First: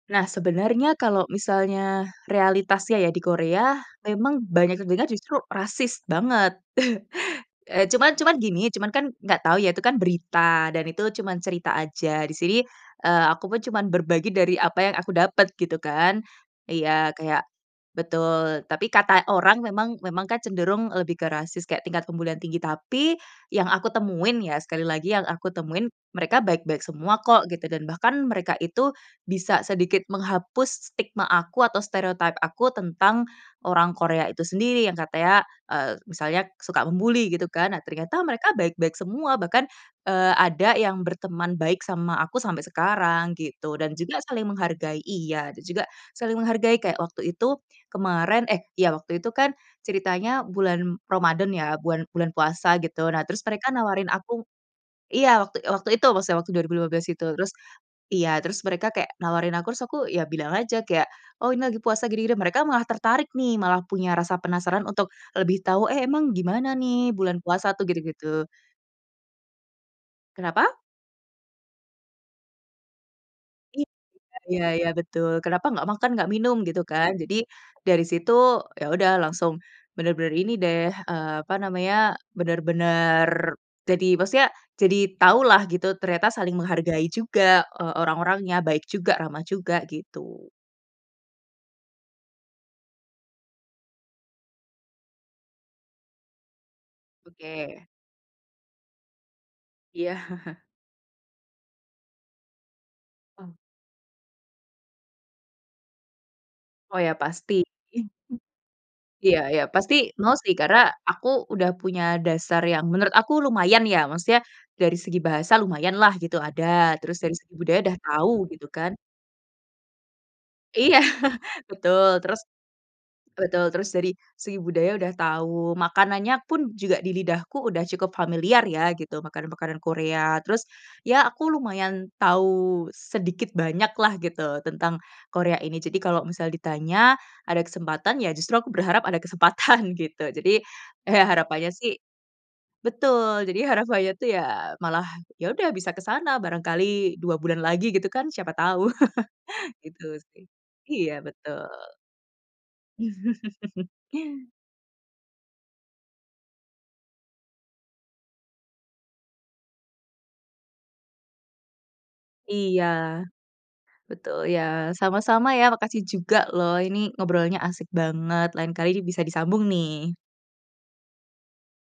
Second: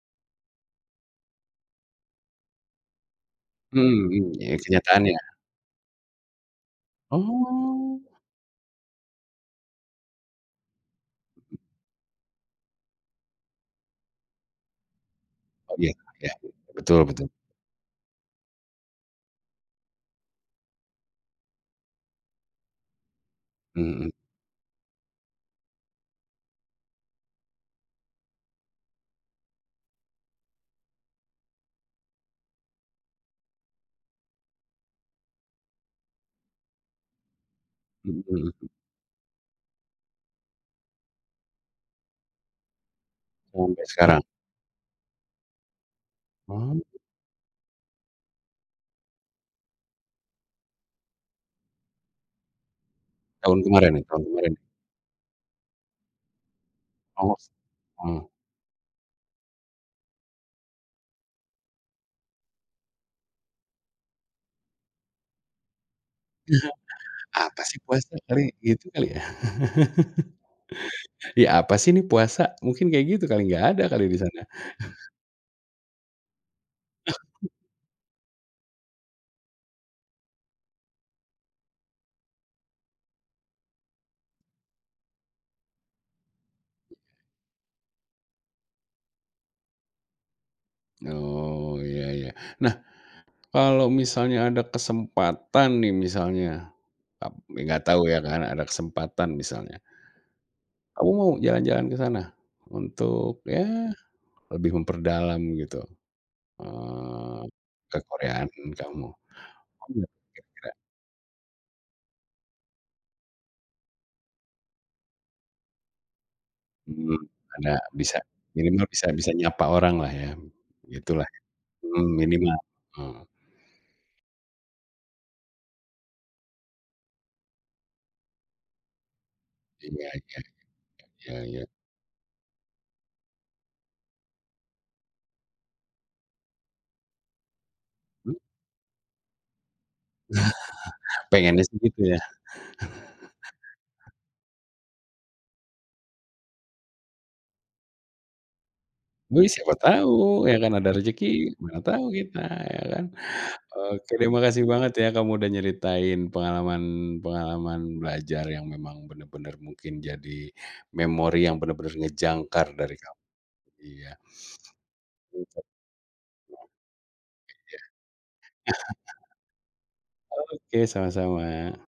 Nah sebenarnya kalau misalnya, realitasnya ya di Korea, Hmm, mmm, memang ya banyak terdengar kenyataan ya. justru rasis banget. E Oh. cuman cuman gini, cuman kan nggak tahu ya, itu kan berita, dan itu cuman cerita aja, di sini, eee, aku pun cuman berbagi dari apa yang aku dapet, Oh gitu ya kan. ya, betul Iya, betul. kayak betul, tapi kata orang memang memang kan cenderung lebih ke rasis, kayak tingkat pembulian tinggi. Tapi, yang aku Mhm. temuin ya, sekali lagi yang aku temuin, mereka baik-baik semua kok, gitu. Dan bahkan, mereka itu, bisa sedikit menghapus stigma aku atau stereotype aku tentang orang Korea itu sendiri, yang katanya, eee, misalnya suka membuli, gitu kan. Nah ternyata Mhm mereka m baik-baik semua. Bahkan, eee, ada yang berteman baik sama aku sampai sekarang, gitu. Sampe Dan juga sekarang. saling menghargai iya, dan juga, saling menghargai Wow. kayak waktu itu kemarin, eh iya waktu itu kan, ceritanya bulan Ramadan ya, bulan bulan puasa gitu, nah terus Tahun mereka kemarin ya, nawarin tahun aku kemarin? iya waktu waktu itu, maksudnya waktu 2015 itu Awas, terus mmm. iya, terus mereka kayak nawarin aku, terus aku ya bilang aja kayak, "oh ini lagi puasa gini gini" mereka malah tertarik nih, malah punya rasa penasaran untuk lebih tahu, "eh emang gimana nih bulan Apa puasa sih tuh?" gitu puasa, gitu. kali, gitu kali ya. Kenapa? Ya apa sih nih puasa, mungkin kayak gitu kali, nggak ada kali di sana. Iya iya betul. Kenapa nggak makan, nggak minum, gitu kan. Jadi, Ah. dari situ yaudah langsung benar-benar ini deh, eee, apa namanya, benar-benar, jadi maksudnya, jadi tahu lah gitu, ternyata saling menghargai juga, e orang orangnya, baik juga, ramah juga, gitu. Oh, iya iya. Nah, kalau misalnya ada kesempatan nih misalnya, tapi nggak Oke. tau ya kan, ada kesempatan misalnya. Iya. Kamu mau jalan jalan ke sana? Untuk Oh. ya, lebih memperdalam gitu. Oh ya Eee, pasti. [unintelligible] kekoreaan kamu. Iya iya Mau pasti ga mau sih, kira-kira? karena aku udah punya dasar yang menurut aku lumayan ya, maksudnya dari segi bahasa lumayan lah gitu, ada. Mmm, Terus dari segi ada, budaya udah bisa, tau, gitu minimal kan. bisa bisa nyapa orang lah ya. Iya, Gitu lah, betul mmm, terus minimal, ah. betul terus dari segi budaya udah tau, makanannya pun juga di lidahku udah cukup familiar ya gitu, makanan makanan Iya Korea iya. terus, ya Ya aku ya. lumayan tau sedikit banyak lah gitu, tentang Korea ini. Jadi kalo misal ditanya, ada kesempatan, ya Mmm? justru aku berharap ada kesempatan gitu, jadi, eh, Pengennya harapannya sih sih gitu ya? betul, jadi harapannya tuh ya malah, yaudah bisa ke sana barangkali 2 bulan lagi gitu kan, siapa tau Wih siapa gitu sih tahu, ya kan ada iya rejeki, mana betul. tahu kita, ya kan. Oke deh, makasih banget ya kamu udah nyeritain pengalaman pengalaman belajar yang memang benar-benar mungkin jadi, memori yang benar-benar ngejangkar Iya. dari kamu iya. Betul, ya, [unintelligible] sama-sama Iya. ya, makasih juga loh, ini ngobrolnya asik banget. Lain kali nih bisa disambung nih. Oke, sama-sama.